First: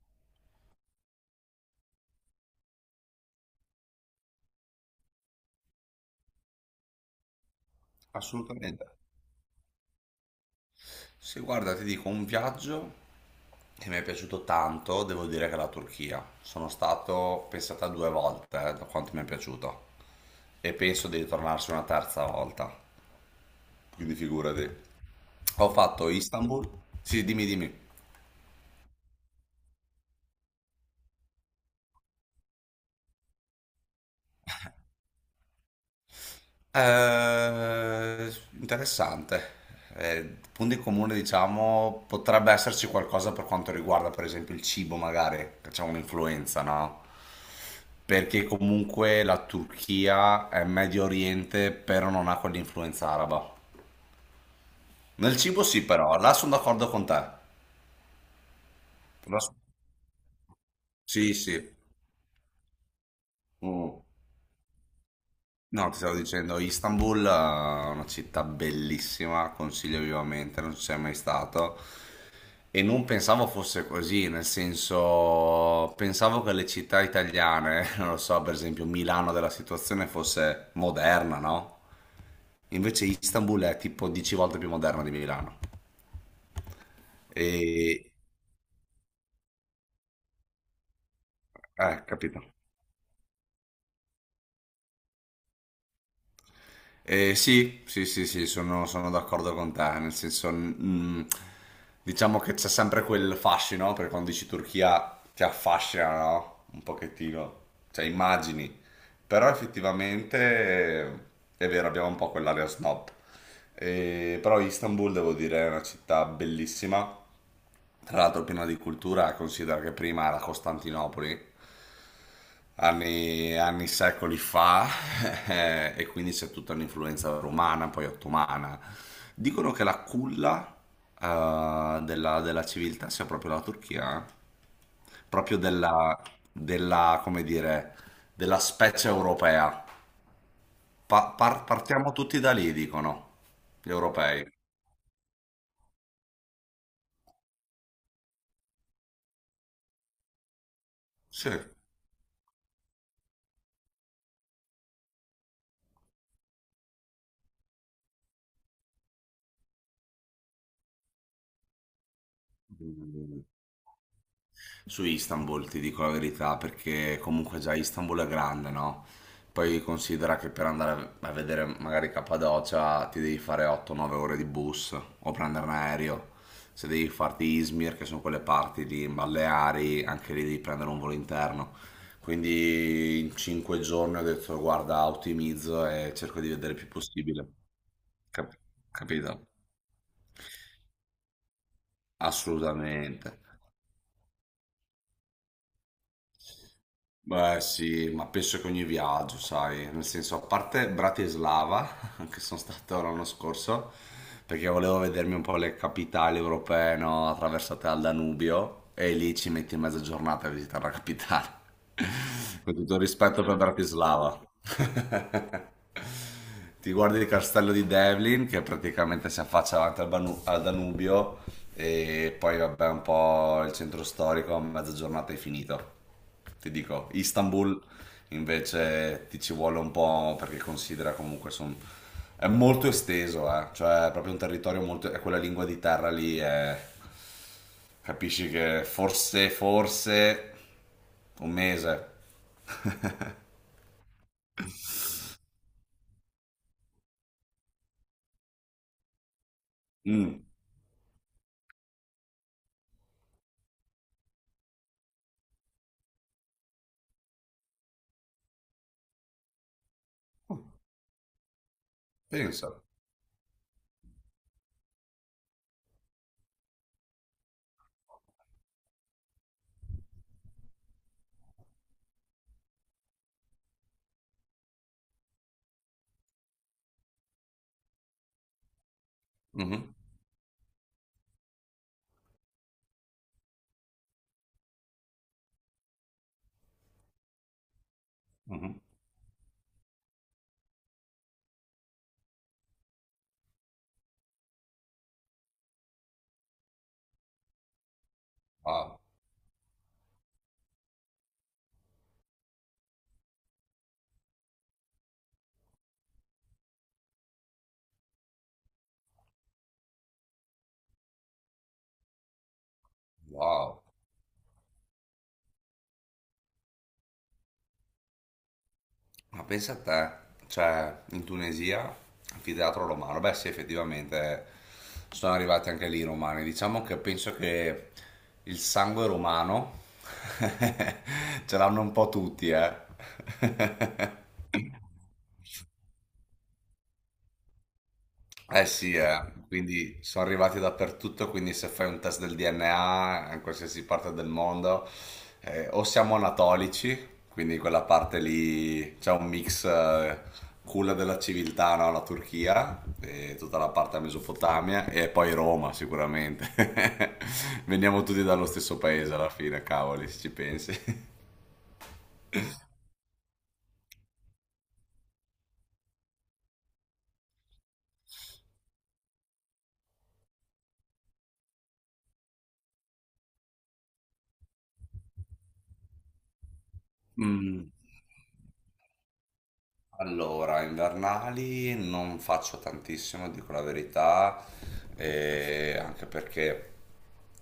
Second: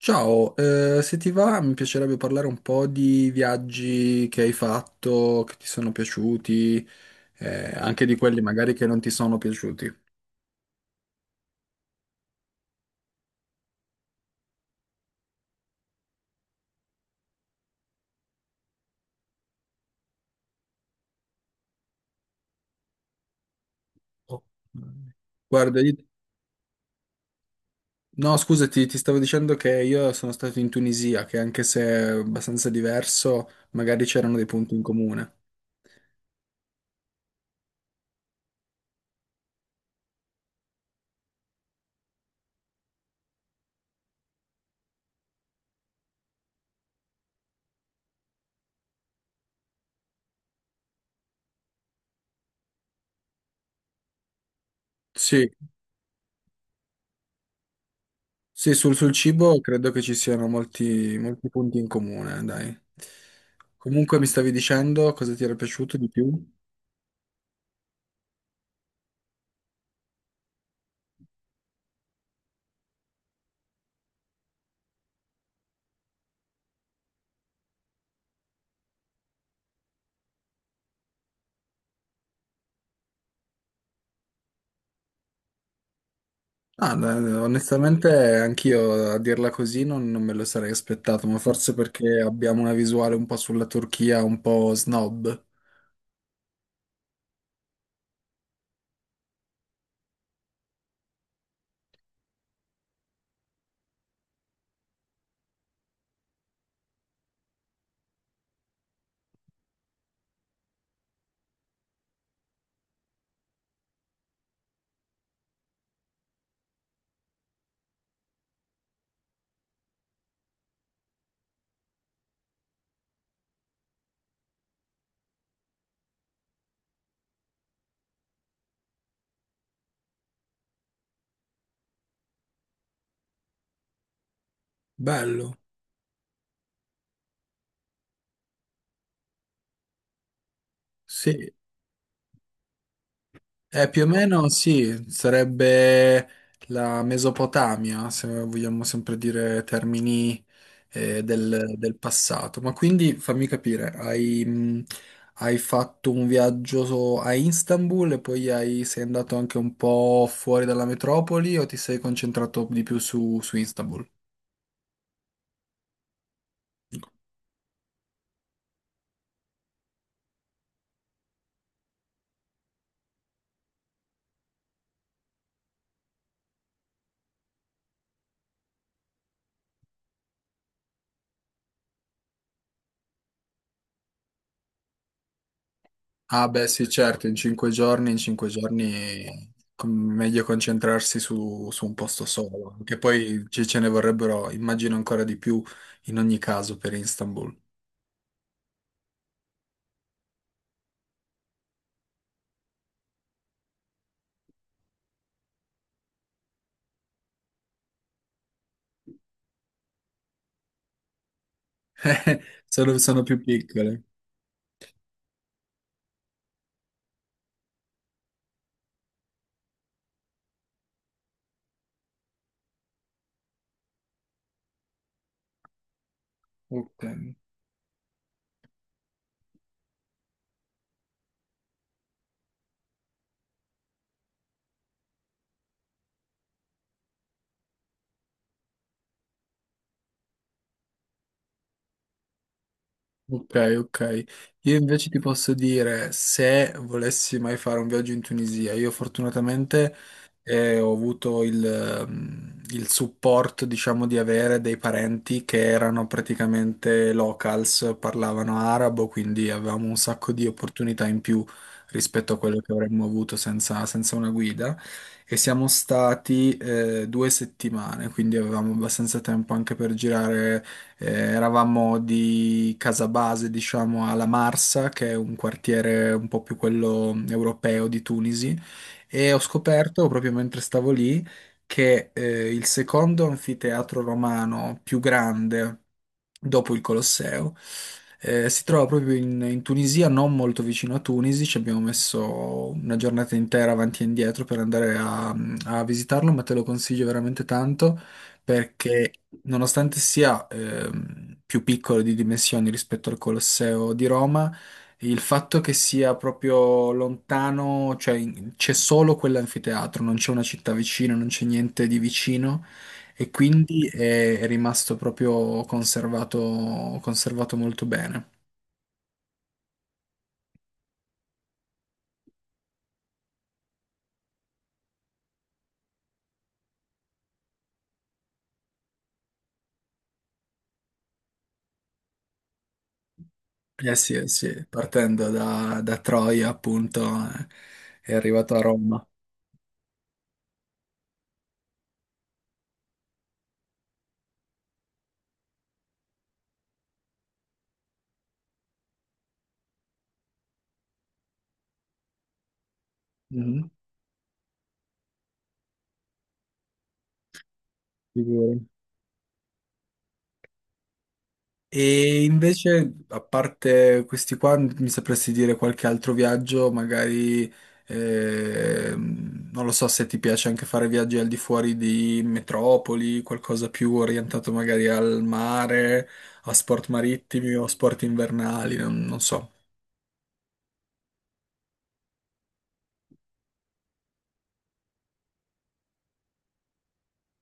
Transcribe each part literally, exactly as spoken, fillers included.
Ciao, eh, se ti va mi piacerebbe parlare un po' di viaggi che hai fatto, che ti sono piaciuti, eh, anche di quelli magari Assolutamente. che non ti sono piaciuti. Se guarda, ti dico un viaggio che mi è piaciuto tanto, devo dire che è la Turchia. Sono stato, pensate, due volte, eh, da quanto mi è piaciuto. E penso di ritornarci una terza volta. Quindi Oh. figurati. Ho Guarda, io- fatto Istanbul. Sì, dimmi, dimmi. no, scusati, ti stavo dicendo che io sono stato in Tunisia, che anche se è abbastanza diverso, magari c'erano dei punti in comune. Eh, Interessante. Eh, Punto in comune, diciamo, potrebbe esserci qualcosa per quanto riguarda, per esempio, il cibo, magari, che c'è un'influenza, no? Perché comunque la Turchia è Medio Oriente, però non ha quell'influenza araba. Nel Sì, cibo sì, però, là sono d'accordo con te. Là sì, sul, sul so- cibo credo che ci siano molti, Sì, molti sì. punti in comune, dai. Mm. Comunque mi stavi dicendo cosa ti era No, ti piaciuto di stavo più? dicendo, Istanbul è una città bellissima, consiglio vivamente, non ci sei mai stato. E non pensavo fosse così, nel senso, pensavo che le città italiane, non lo so, per esempio Milano della situazione fosse moderna, no? Invece Istanbul è tipo dieci volte più moderna di Milano. Ah, no, onestamente E... anch'io a dirla così non, non me lo sarei aspettato, ma forse Eh, perché capito. abbiamo una visuale un po' sulla Turchia, un po' snob. Eh, sì, sì, sì, sì, sono, sono d'accordo con te, nel senso, mm, diciamo che c'è sempre quel fascino, no? Perché quando dici Turchia ti affascina, no? Un pochettino, cioè immagini, però effettivamente eh, è vero, abbiamo un po' quell'area snob. Eh, però Istanbul devo dire è una città bellissima, tra l'altro piena di cultura, considera che prima era Costantinopoli, anni, anni secoli fa, e quindi c'è tutta un'influenza romana, poi ottomana. Dicono che la culla eh, della, della civiltà sia proprio la Turchia, eh? Bello, Proprio della, della, come dire, della specie europea. Pa- sì. Par- partiamo tutti da lì, dicono Eh, gli più o meno europei. sì, sarebbe la Mesopotamia, se vogliamo sempre dire termini eh, Sì. del, del passato. Ma quindi fammi capire, hai, mh, hai fatto un viaggio so- a Istanbul e poi hai- sei andato anche un po' fuori dalla metropoli o ti sei concentrato di più su, su Istanbul? Su Istanbul, ti dico la verità, perché comunque già Istanbul è grande, no? Poi considera che per andare a vedere magari Cappadocia ti devi fare otto o nove ore di bus o prendere un aereo. Se devi farti Izmir, che sono quelle parti lì in Baleari, anche lì devi prendere un volo interno. Quindi in cinque giorni ho detto guarda, ottimizzo e cerco Ah, di beh, vedere il sì, più certo, in possibile. cinque giorni, in cinque Cap- Capito? giorni com- meglio concentrarsi su, su un posto solo, che Assolutamente. poi ci- ce ne vorrebbero, immagino, ancora di più in ogni caso per Istanbul. Beh sì, ma penso che ogni viaggio, sai, nel senso, a parte Bratislava, che sono stato l'anno scorso, perché volevo vedermi un po' le capitali europee, no, attraversate dal Danubio, e lì ci metti mezza giornata a visitare la capitale. Con tutto Sono, il sono più rispetto per piccole. Bratislava. Ti guardi il castello di Devlin che praticamente si affaccia davanti al, Banu- al Danubio, e poi vabbè un po' il centro storico, a mezza giornata è finito. Ti Ok. dico, Istanbul invece ti ci vuole un po' perché considera comunque son- è molto esteso, eh, cioè è proprio un territorio molto... è quella lingua di terra lì, è- capisci che forse, forse un mese. Ok, ok. Io invece ti posso dire, se volessi mai fare un viaggio in Tunisia, io fortunatamente Mm, eh, ho avuto il, ehm, il supporto, diciamo, di avere dei parenti che erano praticamente locals, parlavano arabo, quindi avevamo un sacco di opportunità in più rispetto a quello che pensa. avremmo avuto senza, senza una guida. E siamo stati eh, due settimane, quindi avevamo abbastanza tempo anche per girare eh, eravamo di Casabase, diciamo, alla Marsa, che è un quartiere un po' più quello europeo di Tunisi, e ho Mhm, scoperto proprio mentre stavo lì che eh, il secondo anfiteatro romano più grande dopo il Colosseo. Eh, si mhm. trova proprio in, in Tunisia, non molto vicino a Tunisi, ci abbiamo messo una giornata intera avanti e indietro per andare a, a visitarlo, ma te lo consiglio veramente tanto Ah, perché nonostante sia ehm, più piccolo di dimensioni rispetto al Colosseo di Roma, il fatto che sia proprio lontano, cioè in- c'è solo quell'anfiteatro, non c'è una città vicina, non c'è niente di vicino e wow. quindi è, è rimasto proprio conservato, conservato molto bene. Ma pensa a te, cioè in Tunisia, anfiteatro romano, beh sì effettivamente sono arrivati anche lì i romani, diciamo che penso che il sangue romano ce l'hanno un po' tutti, eh. Eh sì, eh sì, partendo da, da Troia appunto, eh, è arrivato a Eh sì, Roma. eh, quindi sono arrivati dappertutto, quindi se fai un test del D N A in qualsiasi parte del mondo, eh, o siamo anatolici, quindi quella parte lì c'è un mix eh, culla della civiltà, no? La Turchia, e tutta Mhm, la parte della Mesopotamia, e poi Roma sicuramente. Veniamo tutti dallo figurati. stesso paese alla fine, cavoli, se ci pensi. E invece, a parte questi qua, mi sapresti dire qualche altro viaggio? Magari, ehm, non lo so se ti piace anche fare viaggi al di fuori di metropoli, qualcosa più orientato magari al mare, a sport marittimi o Mm. sport invernali, non, non so. Allora, invernali non faccio tantissimo, dico la verità, eh, anche perché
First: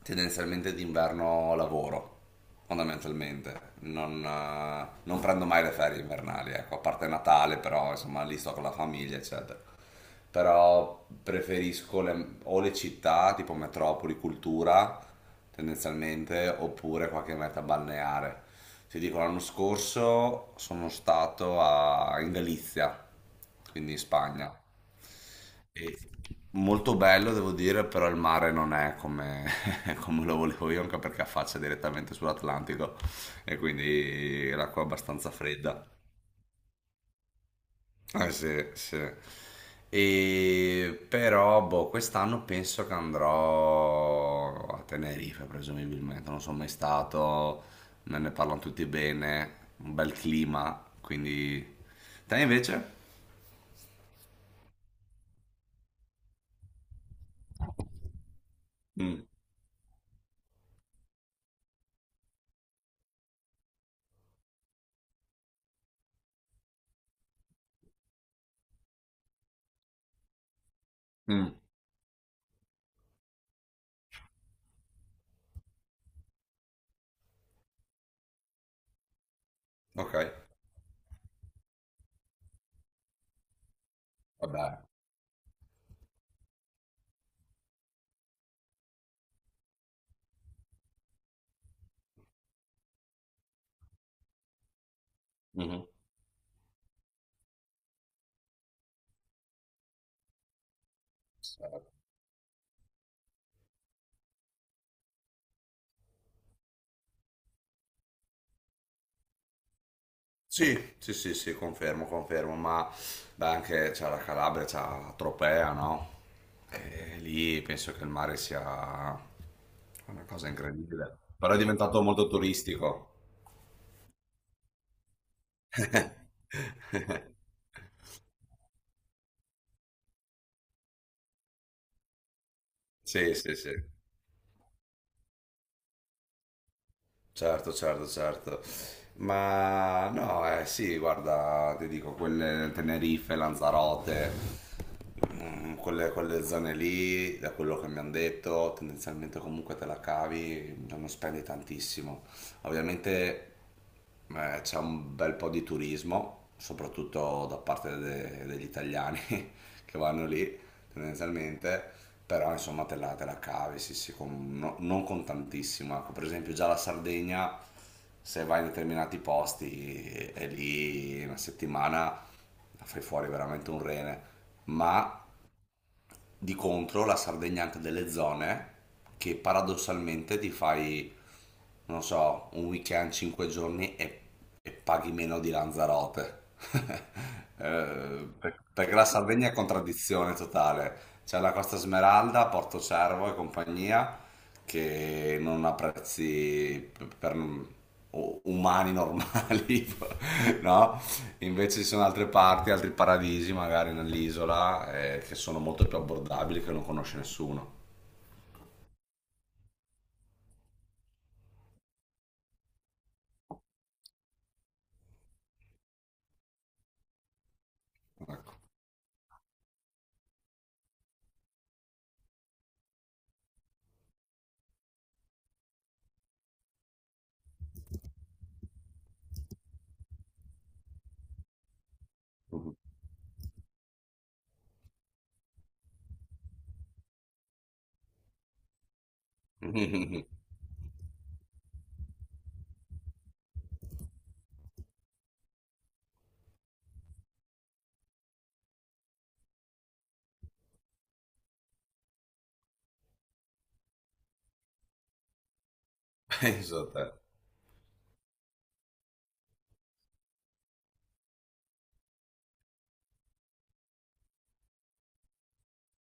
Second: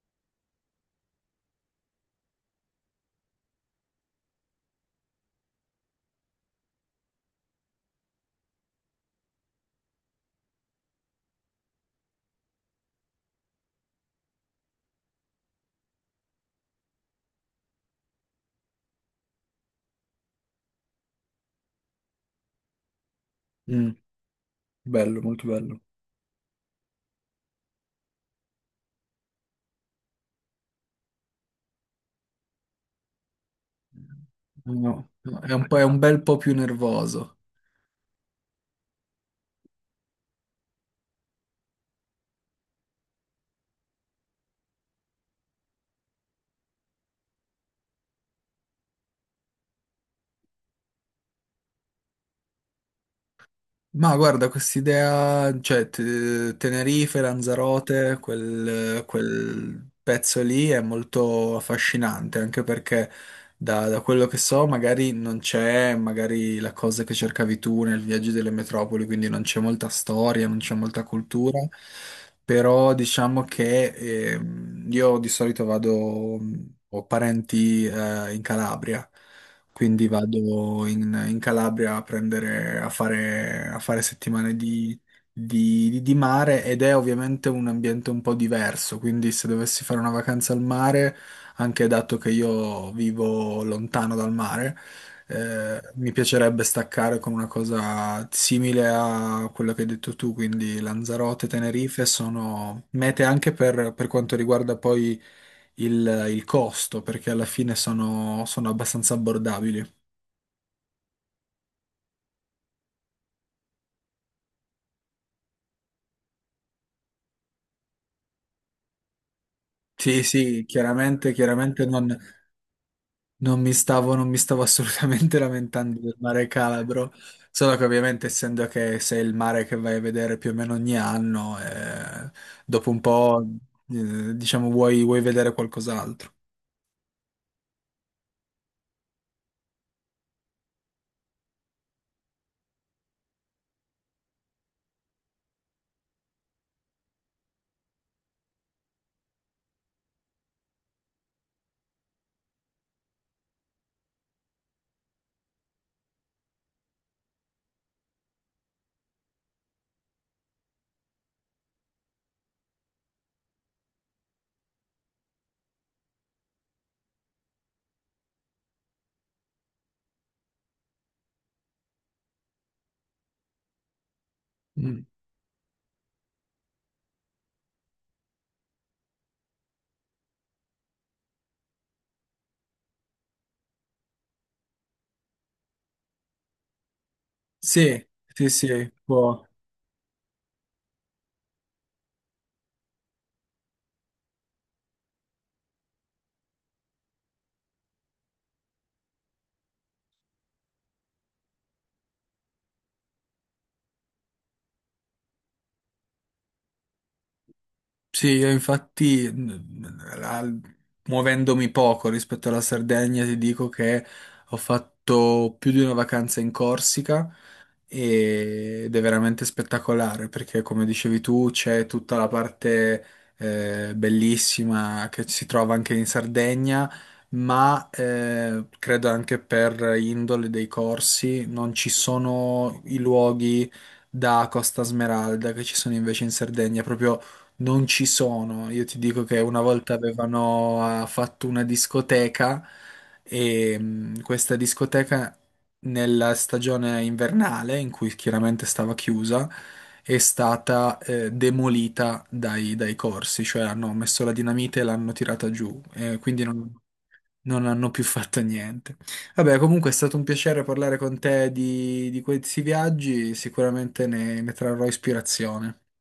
tendenzialmente d'inverno lavoro, fondamentalmente. Non, eh, non prendo mai le ferie invernali, ecco, a parte Natale, però insomma lì sto con la famiglia, eccetera. Però preferisco le- o le città, tipo metropoli, cultura, tendenzialmente, oppure qualche meta balneare. Ti dico, l'anno scorso sono stato a- in Galizia, Mm, quindi in Spagna. bello, molto bello. E molto bello, devo dire, però il mare non è come, come lo volevo io, anche perché affaccia direttamente sull'Atlantico e quindi l'acqua è No, abbastanza no, è un po', è fredda. un bel po' più nervoso. Eh, sì, sì. E però, boh, quest'anno penso che andrò a Tenerife, presumibilmente. Non sono mai stato, me ne parlano tutti bene, un bel clima, quindi... Te invece? Ma guarda, quest'idea, cioè te- Tenerife, Lanzarote, quel, Mm, quel pezzo lì è molto affascinante, anche perché da, da quello che so magari non c'è magari la cosa che cercavi tu nel viaggio delle metropoli, quindi non c'è molta storia, non c'è molta mm, cultura, però diciamo che ehm, io di solito vado, ho parenti eh, in Calabria. Quindi ok, vado in, in Calabria a prendere, a fare, a fare settimane vabbè. di, di- di- di mare ed è ovviamente un ambiente un po' diverso. Quindi se dovessi fare una vacanza al mare, anche dato che io vivo lontano dal mare, eh, Mhm. mi piacerebbe staccare con una cosa simile a quello che hai detto tu. Quindi Lanzarote, Tenerife sono mete anche per per quanto riguarda poi il, il costo, perché alla fine sono, sono abbastanza abbordabili. Sì, sì, sì, sì, confermo, confermo, ma beh, anche c'è la Calabria, c'è la Tropea, no? E lì penso che il mare sia Sì, una cosa sì, incredibile, chiaramente, però è chiaramente diventato non, molto turistico. non mi stavo, non mi stavo assolutamente lamentando del mare Calabro, solo che ovviamente essendo che sei il mare che vai a vedere più o meno ogni anno, eh, dopo un Sì, po', sì, sì, eh, diciamo, vuoi, vuoi vedere qualcos'altro. certo, certo, certo. Ma no, eh, sì, guarda, ti dico, quelle Tenerife, Lanzarote, mm, quelle, quelle zone lì, da quello che mi hanno detto, tendenzialmente comunque te la cavi, non spendi tantissimo. Ovviamente eh, c'è un bel po' di turismo, soprattutto da parte de- degli italiani che vanno lì, tendenzialmente, però insomma te la, te la cavi, sì, sì, con- no- non con tantissimo. Ecco, per esempio già la Sardegna, se vai in determinati posti, è lì una settimana la fai fuori veramente un rene, Mm. ma di contro la Sardegna ha anche delle zone che paradossalmente ti fai, non so, un weekend, cinque giorni e, e paghi meno di Lanzarote. Sì, Eh, sì, per- sì, perché la può. Sardegna è contraddizione totale. C'è la Costa Smeralda, Porto Cervo e compagnia, che non ha prezzi p- per u- umani normali, no? Invece ci sono altre parti, altri paradisi magari nell'isola eh, che sono molto più abbordabili che non conosce nessuno. Sì, io infatti, mh, la- muovendomi poco rispetto alla Sardegna, ti dico che ho fatto più di una vacanza in Corsica e- ed è veramente spettacolare perché, come dicevi tu, c'è tutta la parte eh, bellissima che si trova anche in Sardegna, ma eh, credo anche per indole dei corsi non ci sono i luoghi da Costa Smeralda che ci sono invece in Sardegna, proprio non ci sono, io ti dico che una volta avevano eh, fatto una discoteca e mh, questa discoteca nella stagione invernale, in cui chiaramente stava chiusa, è stata eh, demolita dai, dai corsi, cioè hanno messo la dinamite e l'hanno tirata giù, eh, quindi non, Penso a te. non hanno più fatto niente. Vabbè, comunque è stato un piacere parlare con te di, di questi viaggi, sicuramente ne ne trarrò ispirazione.